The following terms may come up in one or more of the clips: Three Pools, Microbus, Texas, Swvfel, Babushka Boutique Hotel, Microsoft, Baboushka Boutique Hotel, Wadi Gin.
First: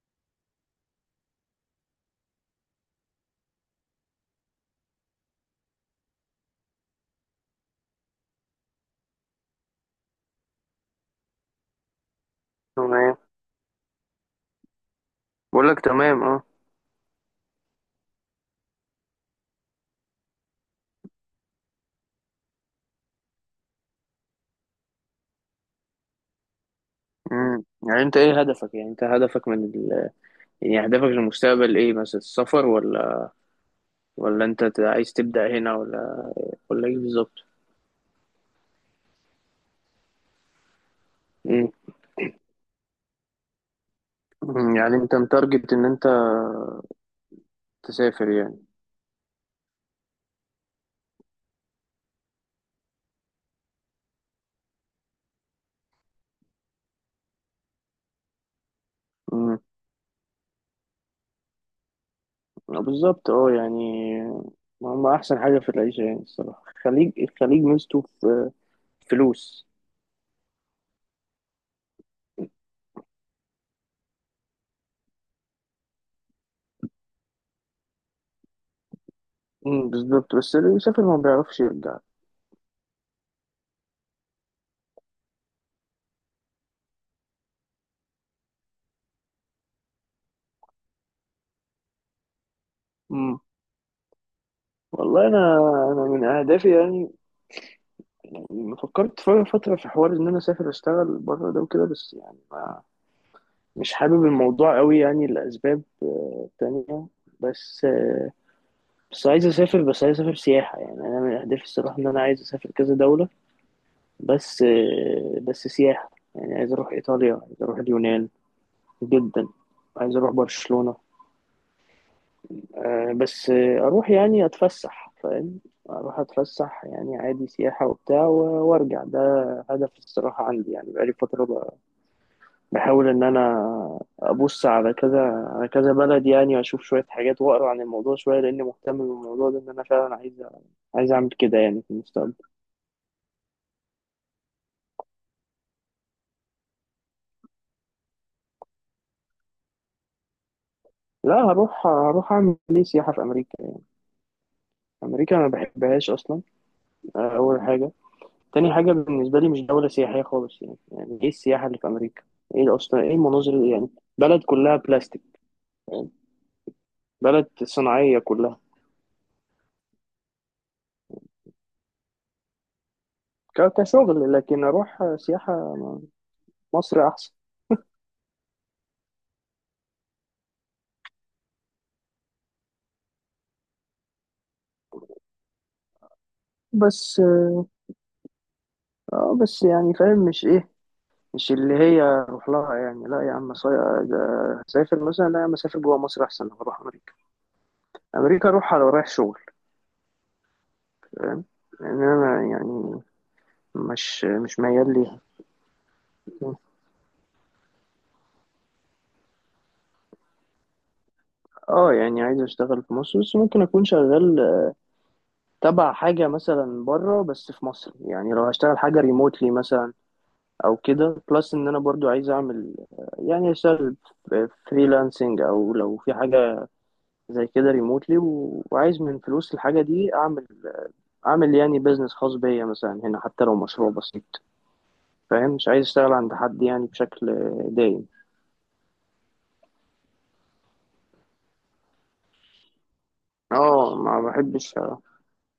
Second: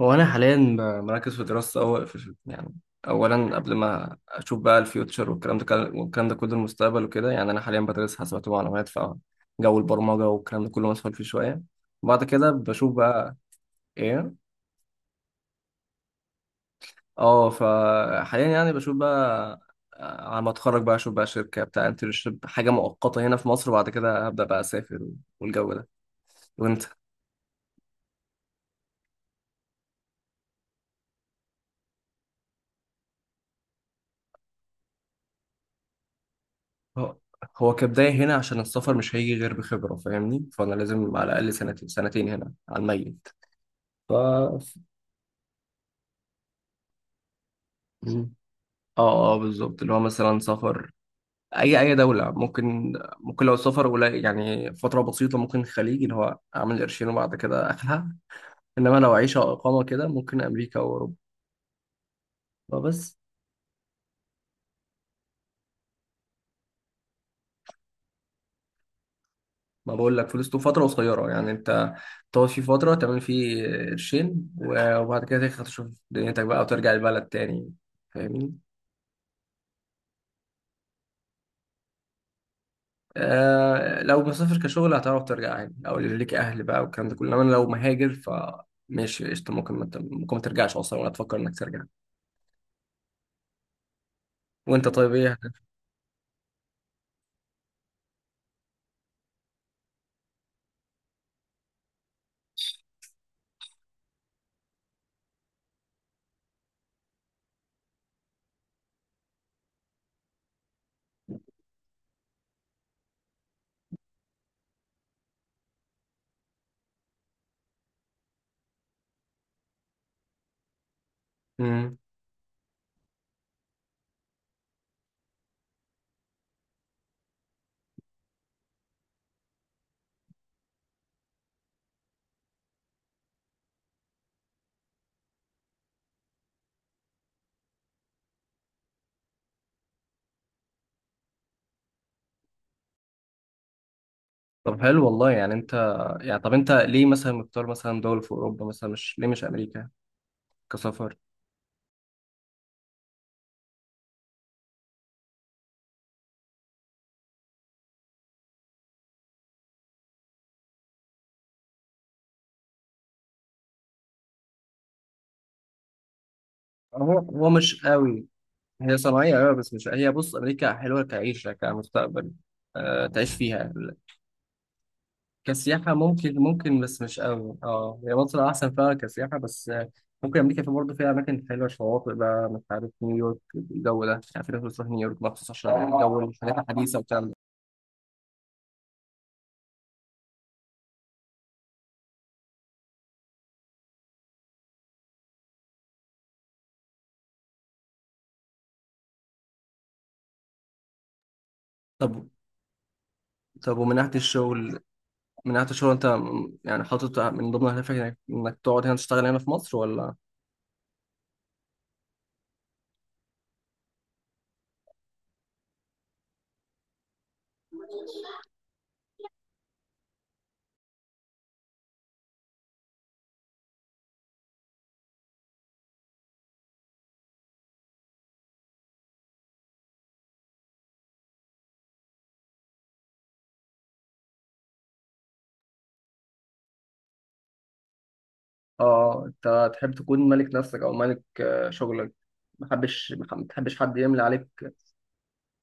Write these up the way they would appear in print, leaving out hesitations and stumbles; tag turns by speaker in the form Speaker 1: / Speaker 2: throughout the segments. Speaker 1: هو انا حاليا مركز في دراسه أول في اولا قبل ما اشوف بقى الفيوتشر والكلام ده كله المستقبل وكده يعني انا حاليا بدرس حاسبات ومعلومات فجو البرمجه والكلام ده كله مسؤول فيه شويه. بعد كده بشوف
Speaker 2: تمام.
Speaker 1: بقى ايه.
Speaker 2: بقول لك تمام اه.
Speaker 1: اه فحاليا يعني بشوف بقى. على ما اتخرج بقى اشوف بقى شركه بتاع انترنشيب، حاجه مؤقته هنا في مصر، وبعد كده هبدا بقى اسافر والجو ده. وانت؟
Speaker 2: يعني انت ايه هدفك؟ يعني انت هدفك من ال... يعني هدفك للمستقبل ايه، مثلا السفر ولا انت عايز تبدأ هنا، ولا ايه
Speaker 1: هو
Speaker 2: بالظبط؟
Speaker 1: كبداية هنا، عشان السفر مش هيجي غير بخبرة، فاهمني؟ فأنا لازم على الأقل
Speaker 2: امم
Speaker 1: سنتين هنا على الميت. ف
Speaker 2: أمم، يعني انت متارجت ان انت تسافر
Speaker 1: مم.
Speaker 2: يعني.
Speaker 1: اه اه بالظبط، اللي هو مثلا سفر أي دولة ممكن. ممكن لو سفر قليل، يعني فترة بسيطة، ممكن الخليج، اللي هو أعمل قرشين وبعد كده أخلع. إنما لو عيشة أو
Speaker 2: امم
Speaker 1: إقامة كده ممكن أمريكا أو أوروبا.
Speaker 2: آه،
Speaker 1: فبس.
Speaker 2: بالظبط اه يعني. ما هم احسن حاجة في العيشة يعني الصراحة، الخليج. الخليج ميزته في فلوس.
Speaker 1: ما بقول لك، فلوس تبقى فترة قصيرة، يعني أنت تقعد فيه فترة تعمل فيه قرشين وبعد كده تاخد تشوف دنيتك بقى وترجع البلد تاني، فاهمني؟
Speaker 2: بالظبط، بس اللي بيسافر ما بيعرفش يرجع.
Speaker 1: آه لو مسافر كشغل هتعرف ترجع عادي، او اللي ليك اهل بقى والكلام ده كله، انما لو مهاجر ماشي قشطة، ممكن ما ت- ممكن ما ترجعش اصلا ولا تفكر انك ترجع.
Speaker 2: امم
Speaker 1: وانت طيب
Speaker 2: والله،
Speaker 1: ايه؟
Speaker 2: انا من اهدافي يعني. يعني فكرت فترة في حوار إن أنا أسافر أشتغل بره ده وكده، بس يعني ما مش حابب الموضوع قوي، يعني لأسباب تانية. بس آه، بس عايز أسافر سياحة، يعني أنا من أهدافي الصراحة إن أنا عايز أسافر كذا دولة. بس سياحة، يعني عايز أروح إيطاليا، عايز أروح اليونان جدا، عايز أروح برشلونة.
Speaker 1: مم.
Speaker 2: بس آه، أروح يعني أتفسح، فاهم؟ أروح أتفسح يعني عادي، سياحة وبتاع وأرجع. ده هدف الصراحة عندي، يعني بقالي فترة بحاول ان انا ابص على كذا بلد يعني، واشوف شويه حاجات واقرا عن الموضوع شويه، لاني مهتم بالموضوع ده ان انا فعلا عايز اعمل كده يعني في المستقبل.
Speaker 1: طب حلو والله. يعني انت، يعني طب انت ليه مثلا مختار مثلا دولة في اوروبا مثلا، مش ليه مش امريكا كسفر؟
Speaker 2: لا، هروح اعمل ليه سياحه في امريكا؟ امريكا انا ما بحبهاش اصلا. اول حاجه. تاني حاجه، بالنسبه لي مش دوله سياحيه خالص، يعني ايه السياحه اللي في امريكا؟ ايه اصلا، ايه المناظر يعني بلد كلها بلاستيك يعني،
Speaker 1: هو
Speaker 2: بلد
Speaker 1: مش
Speaker 2: صناعيه
Speaker 1: قوي.
Speaker 2: كلها.
Speaker 1: هي صناعية أوي بس مش هي بص، أمريكا حلوة كعيشة كمستقبل، أه تعيش فيها.
Speaker 2: كشغل، لكن اروح سياحه؟
Speaker 1: كسياحة ممكن، ممكن بس
Speaker 2: مصر
Speaker 1: مش
Speaker 2: احسن.
Speaker 1: قوي، اه، هي مصر أحسن فيها كسياحة، بس آه، ممكن أمريكا في برضه فيها أماكن حلوة، شواطئ بقى، مش عارف، نيويورك الجو ده، يعني في ناس بتروح نيويورك مخصوص عشان الجو الحاجات الحديثة
Speaker 2: بس
Speaker 1: والكلام ده.
Speaker 2: اه، بس يعني فاهم؟ مش ايه، مش اللي هي اروح لها يعني. لا يا عم، ده اسافر مثلا، لا يا عم. اسافر جوه مصر احسن لما اروح امريكا. امريكا اروح على رايح شغل، فاهم؟ لان
Speaker 1: طب،
Speaker 2: انا يعني
Speaker 1: ومن ناحية
Speaker 2: مش
Speaker 1: الشغل،
Speaker 2: ميال ليها.
Speaker 1: من ناحية الشغل أنت يعني حاطط من ضمن أهدافك إنك تقعد هنا تشتغل هنا في مصر ولا؟
Speaker 2: اه يعني عايز اشتغل في مصر، بس ممكن اكون شغال تبع حاجه مثلا بره بس في مصر، يعني لو هشتغل حاجه ريموتلي مثلا او كده. بلس ان انا برضو عايز اعمل، يعني اشتغل فريلانسنج او لو في حاجه زي كده ريموتلي، وعايز من فلوس الحاجه دي اعمل يعني بيزنس خاص بيا مثلا هنا، حتى لو مشروع بسيط. فاهم؟ مش عايز اشتغل عند حد يعني بشكل دايم.
Speaker 1: اه أنت تحب تكون ملك نفسك، أو ملك شغلك، ما تحبش حد
Speaker 2: اه
Speaker 1: يملي
Speaker 2: ما
Speaker 1: عليك.
Speaker 2: بحبش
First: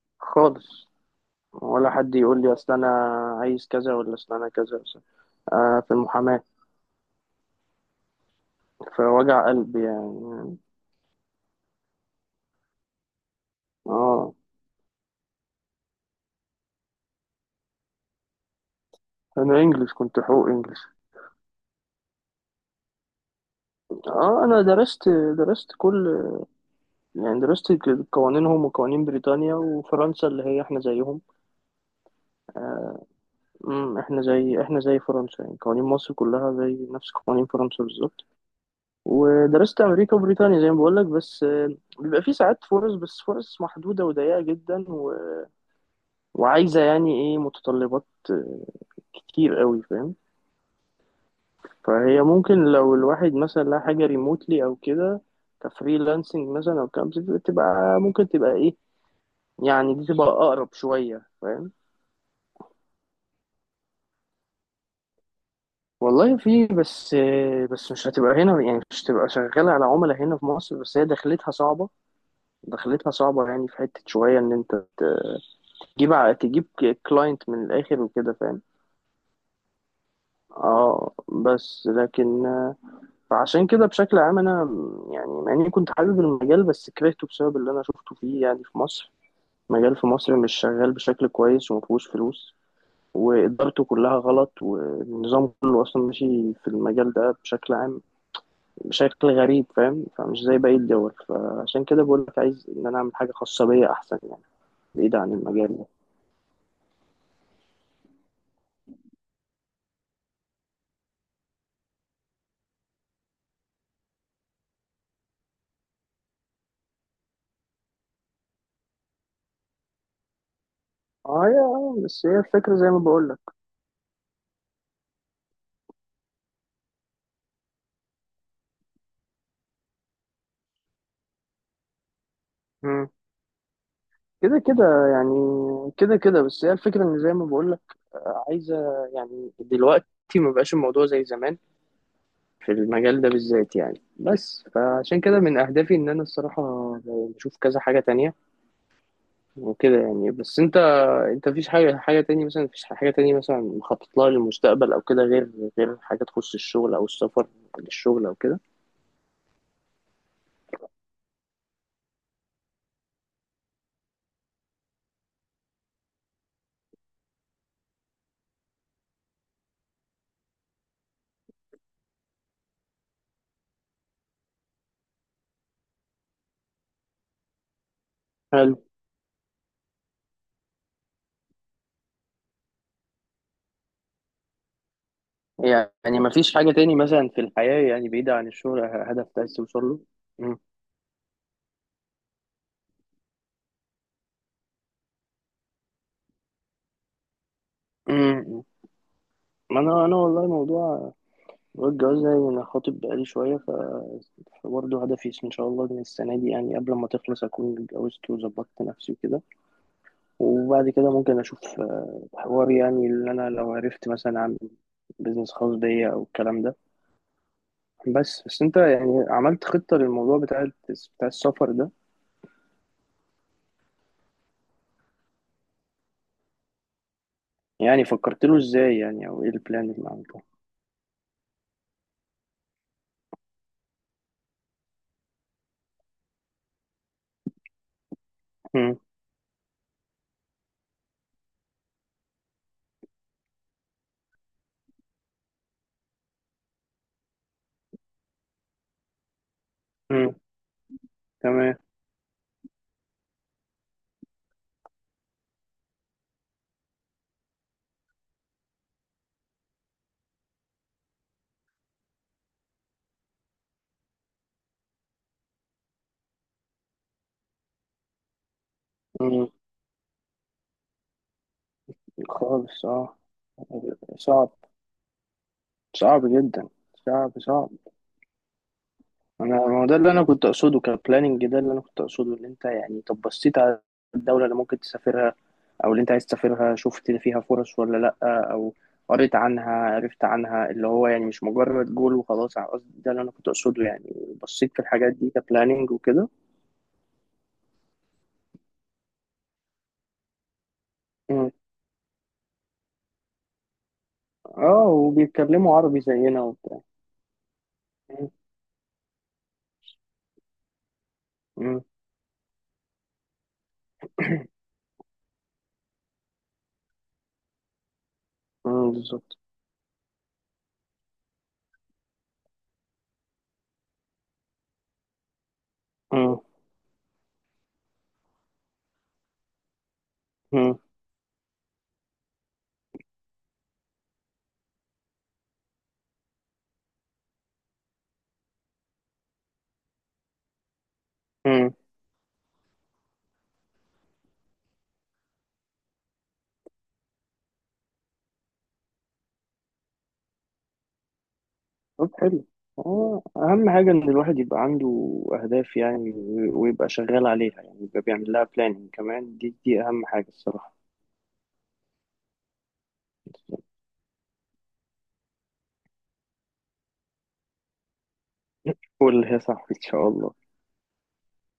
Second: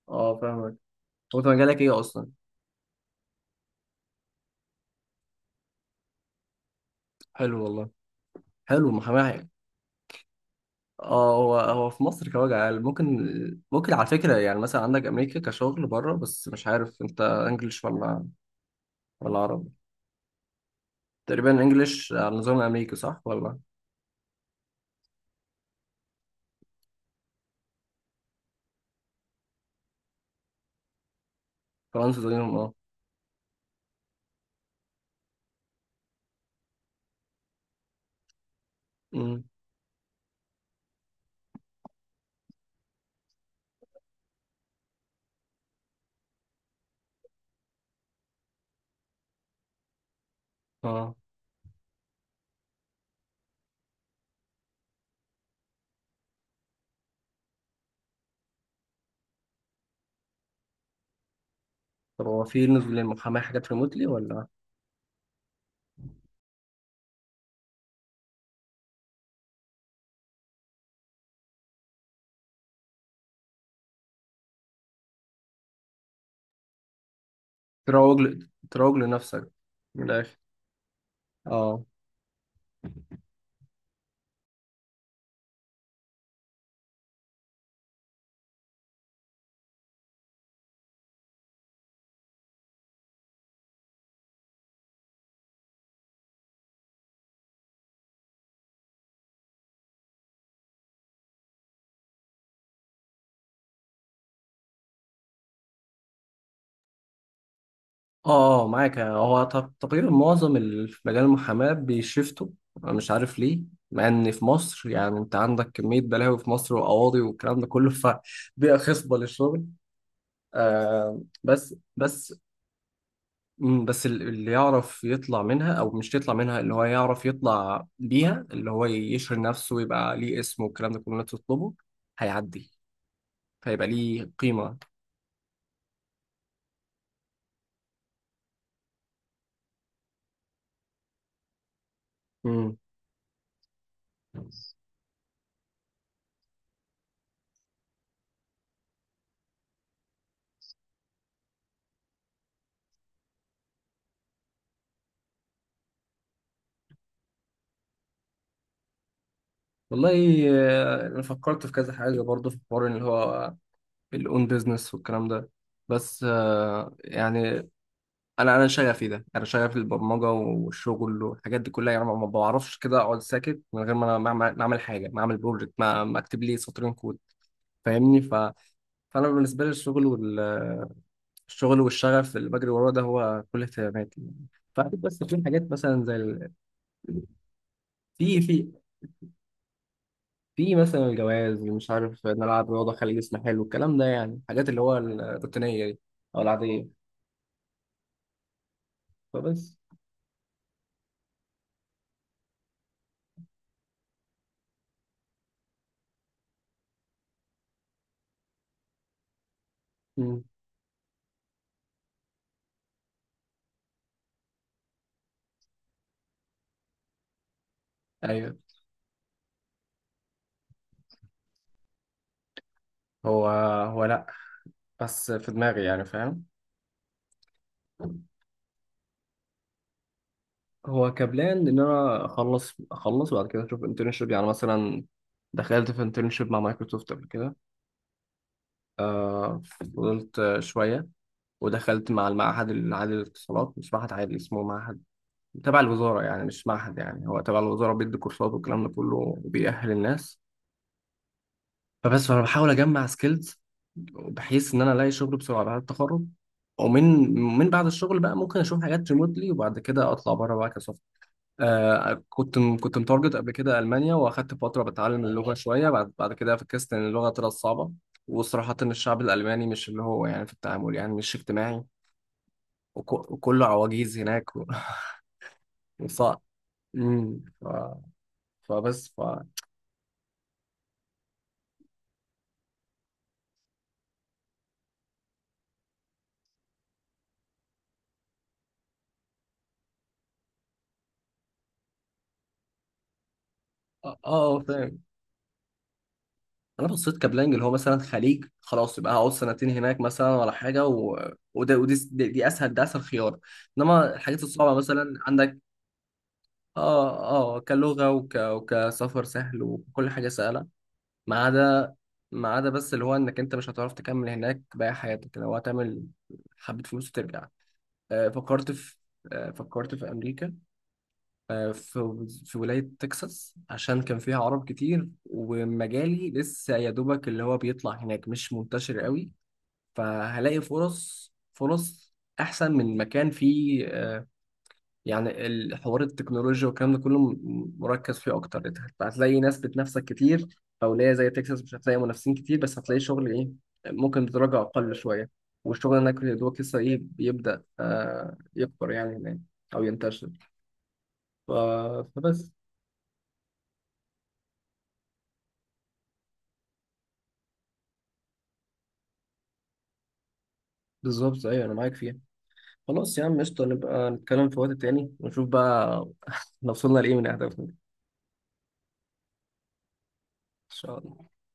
Speaker 1: اه فاهمك.
Speaker 2: خالص.
Speaker 1: هو أنت مجالك
Speaker 2: ولا
Speaker 1: إيه
Speaker 2: حد
Speaker 1: أصلا؟
Speaker 2: يقول لي اصل انا عايز كذا، ولا اصل انا كذا في المحاماة.
Speaker 1: حلو والله، حلو
Speaker 2: في وجع
Speaker 1: محاماة.
Speaker 2: قلب يعني.
Speaker 1: اه هو في مصر كوجع عال، ممكن. ممكن على
Speaker 2: اه
Speaker 1: فكرة، يعني مثلا عندك أمريكا كشغل بره، بس مش عارف أنت إنجلش ولا، ولا
Speaker 2: انا
Speaker 1: عربي؟
Speaker 2: انجلش، كنت حقوق انجلش.
Speaker 1: تقريبا إنجلش على النظام الأمريكي، صح ولا؟
Speaker 2: اه انا درست درست كل يعني درست قوانينهم وقوانين بريطانيا وفرنسا اللي هي احنا زيهم.
Speaker 1: فرنسا زيهم اه.
Speaker 2: احنا زي فرنسا يعني. قوانين مصر كلها زي نفس قوانين فرنسا بالظبط.
Speaker 1: أمم،
Speaker 2: ودرست امريكا وبريطانيا زي ما بقول لك. بس آه، بيبقى في ساعات فرص، بس فرص محدوده وضيقه جدا وعايزه يعني ايه، متطلبات كتير قوي، فاهم؟
Speaker 1: اه.
Speaker 2: فهي ممكن لو الواحد مثلا لها حاجه ريموتلي او كده، كفريلانسنج مثلا او كام، تبقى ممكن تبقى ايه، يعني دي تبقى اقرب شويه، فاهم؟
Speaker 1: طب هو في نزول للمحاماة حاجات ريموتلي ولا؟
Speaker 2: والله في، بس مش هتبقى هنا، يعني مش هتبقى شغاله على عملاء هنا في مصر. بس هي دخلتها صعبه. يعني في حته شويه ان انت تجيب كلاينت من الاخر وكده، فاهم؟
Speaker 1: تروج لنفسك من الآخر.
Speaker 2: اه
Speaker 1: اه.
Speaker 2: بس لكن فعشان كده بشكل عام انا يعني مع اني كنت حابب المجال، بس كرهته بسبب اللي انا شفته فيه يعني في مصر. مجال في مصر مش شغال بشكل كويس، ومفيهوش فلوس. وإدارته كلها غلط، والنظام كله أصلا ماشي في المجال ده بشكل عام، بشكل غريب، فاهم؟ فمش زي باقي الدول. فعشان كده بقول لك عايز إن أنا أعمل حاجة خاصة بيا أحسن يعني، بعيد عن المجال ده.
Speaker 1: اه اه معاك. هو تقريبا معظم في مجال المحاماة بيشفتوا، انا مش عارف ليه، مع ان في مصر يعني انت عندك كمية بلاوي في مصر وقواضي والكلام ده كله فبيئة خصبة للشغل. آه
Speaker 2: اه يا بس
Speaker 1: بس.
Speaker 2: هي الفكرة زي ما بقول لك.
Speaker 1: مم، اللي يعرف يطلع منها او مش يطلع منها، اللي هو يعرف يطلع بيها، اللي هو يشهر نفسه ويبقى ليه اسمه والكلام ده كله اللي تطلبه، هيعدي فيبقى ليه
Speaker 2: كده
Speaker 1: قيمة.
Speaker 2: كده يعني. كده كده بس هي الفكرة ان زي ما بقولك عايزة يعني، دلوقتي ما بقاش الموضوع زي زمان في
Speaker 1: مم.
Speaker 2: المجال ده بالذات يعني. بس فعشان كده من اهدافي ان انا الصراحة بشوف كذا حاجة تانية وكده يعني. بس انت مفيش حاجة تانية مثلا، مفيش حاجة تانية مثلا مخطط لها للمستقبل او كده، غير حاجة تخص الشغل او السفر للشغل او كده؟
Speaker 1: والله، آه، أنا فكرت في كذا حاجة برضه، في الحوار اللي هو الاون بيزنس والكلام ده، بس آه، يعني انا شغفي ده، انا شغفي البرمجه والشغل والحاجات دي كلها، يعني ما ما بعرفش كده اقعد ساكت من غير ما انا ما أعمل حاجه، ما اعمل بروجكت، ما ما اكتب لي سطرين كود، فاهمني؟ ف...
Speaker 2: حلو،
Speaker 1: فانا بالنسبه لي الشغل الشغل والشغف اللي بجري وراه ده هو كل اهتماماتي يعني. فأكيد بس في حاجات مثلا زي
Speaker 2: يعني
Speaker 1: ال...،
Speaker 2: مفيش حاجة تاني مثلا في الحياة يعني بعيدة
Speaker 1: في
Speaker 2: عن الشغل، هدف عايز توصل له؟
Speaker 1: في مثلا الجواز، مش عارف، نلعب رياضه، خلي جسمي حلو، الكلام ده، يعني الحاجات اللي هو الروتينيه دي او العاديه.
Speaker 2: مم.
Speaker 1: فبس.
Speaker 2: ما انا والله، موضوع الجواز ده، يعني انا خاطب بقالي شويه برضه هدفي ان شاء الله ان السنه دي، يعني قبل ما تخلص، اكون اتجوزت وظبطت نفسي وكده. وبعد كده ممكن اشوف حوار يعني اللي انا لو عرفت مثلا اعمل بيزنس خاص بيا او الكلام ده. بس
Speaker 1: ايوه.
Speaker 2: بس انت يعني عملت خطه للموضوع بتاع السفر ده؟
Speaker 1: هو لا، بس في دماغي يعني، فاهم؟
Speaker 2: يعني فكرت له ازاي يعني، او ايه البلان اللي عملته؟
Speaker 1: هو كبلان ان انا اخلص وبعد كده اشوف انترنشيب، يعني مثلا دخلت في انترنشيب مع مايكروسوفت قبل كده.
Speaker 2: مم.
Speaker 1: آه فضلت شويه، ودخلت مع المعهد العالي للاتصالات، مش معهد عالي، اسمه معهد تبع الوزاره، يعني مش معهد، يعني هو تبع الوزاره بيدي كورسات والكلام ده كله، وبيأهل
Speaker 2: مم.
Speaker 1: الناس.
Speaker 2: تمام.
Speaker 1: فبس انا بحاول اجمع سكيلز بحيث ان انا الاقي شغل بسرعه بعد التخرج، ومن من بعد الشغل بقى ممكن اشوف حاجات ريموتلي، وبعد كده اطلع بره بقى كسوفت. آه كنت متارجت قبل كده المانيا، واخدت فتره بتعلم اللغه شويه، بعد كده فكست ان اللغه طلعت صعبه، وصراحه إن الشعب
Speaker 2: مم.
Speaker 1: الالماني مش اللي هو يعني في التعامل يعني مش اجتماعي،
Speaker 2: خالص اه.
Speaker 1: وكله عواجيز
Speaker 2: صعب.
Speaker 1: هناك
Speaker 2: صعب
Speaker 1: وصعب.
Speaker 2: جدا. صعب
Speaker 1: ف...
Speaker 2: صعب.
Speaker 1: فبس اه.
Speaker 2: انا، ما هو ده اللي انا كنت اقصده كبلاننج. ده اللي انا كنت اقصده، ان انت يعني طب بصيت على الدوله اللي ممكن تسافرها او اللي انت عايز تسافرها، شفت فيها فرص ولا لا؟ او قريت عنها، عرفت عنها اللي هو يعني مش مجرد جول وخلاص؟ على قصدي، ده اللي انا كنت اقصده يعني،
Speaker 1: آه،
Speaker 2: بصيت في
Speaker 1: فاهم.
Speaker 2: الحاجات دي كبلاننج وكده؟
Speaker 1: انا بصيت كبلانج، اللي هو مثلا خليج خلاص، يبقى هقعد سنتين هناك مثلا ولا حاجه و...،
Speaker 2: مم.
Speaker 1: وده دي اسهل، ده اسهل خيار. انما الحاجات الصعبه
Speaker 2: اه
Speaker 1: مثلا عندك.
Speaker 2: وبيتكلموا عربي زينا وبتاع.
Speaker 1: اه اه كلغه
Speaker 2: مم.
Speaker 1: وك... وكسفر سهل، وكل حاجه سهله، ما
Speaker 2: مم.
Speaker 1: عدا، بس اللي هو انك انت مش هتعرف تكمل هناك باقي حياتك، لو هتعمل حبه فلوس وترجع. آه فكرت
Speaker 2: مم،
Speaker 1: في
Speaker 2: بالظبط.
Speaker 1: آه فكرت في امريكا، آه، في ولاية تكساس، عشان كان فيها عرب كتير، ومجالي
Speaker 2: مم.
Speaker 1: لسه يا دوبك اللي هو بيطلع هناك مش منتشر قوي، فهلاقي
Speaker 2: مم.
Speaker 1: فرص، أحسن من مكان فيه آه، يعني الحوار التكنولوجيا والكلام ده كله مركز فيه أكتر، أنت هتلاقي ناس بتنافسك كتير. في ولاية زي تكساس
Speaker 2: مم.
Speaker 1: مش هتلاقي منافسين كتير، بس هتلاقي شغل إيه ممكن بدرجة أقل شوية. والشغل هناك يا دوبك لسه إيه بيبدأ آه، يكبر يعني هناك أو ينتشر. ف-
Speaker 2: طب حلو.
Speaker 1: فبس.
Speaker 2: اه اهم حاجه ان الواحد يبقى عنده اهداف يعني، ويبقى شغال عليها يعني، يبقى بيعمل لها بلاننج كمان. دي اهم حاجه الصراحه.
Speaker 1: بالظبط ايوه انا معاك فيها. خلاص يا عم قشطه، نبقى نتكلم في وقت تاني ونشوف بقى لو وصلنا لايه من اهدافنا ان
Speaker 2: قول يا صاحبي، ان شاء الله.
Speaker 1: شاء الله.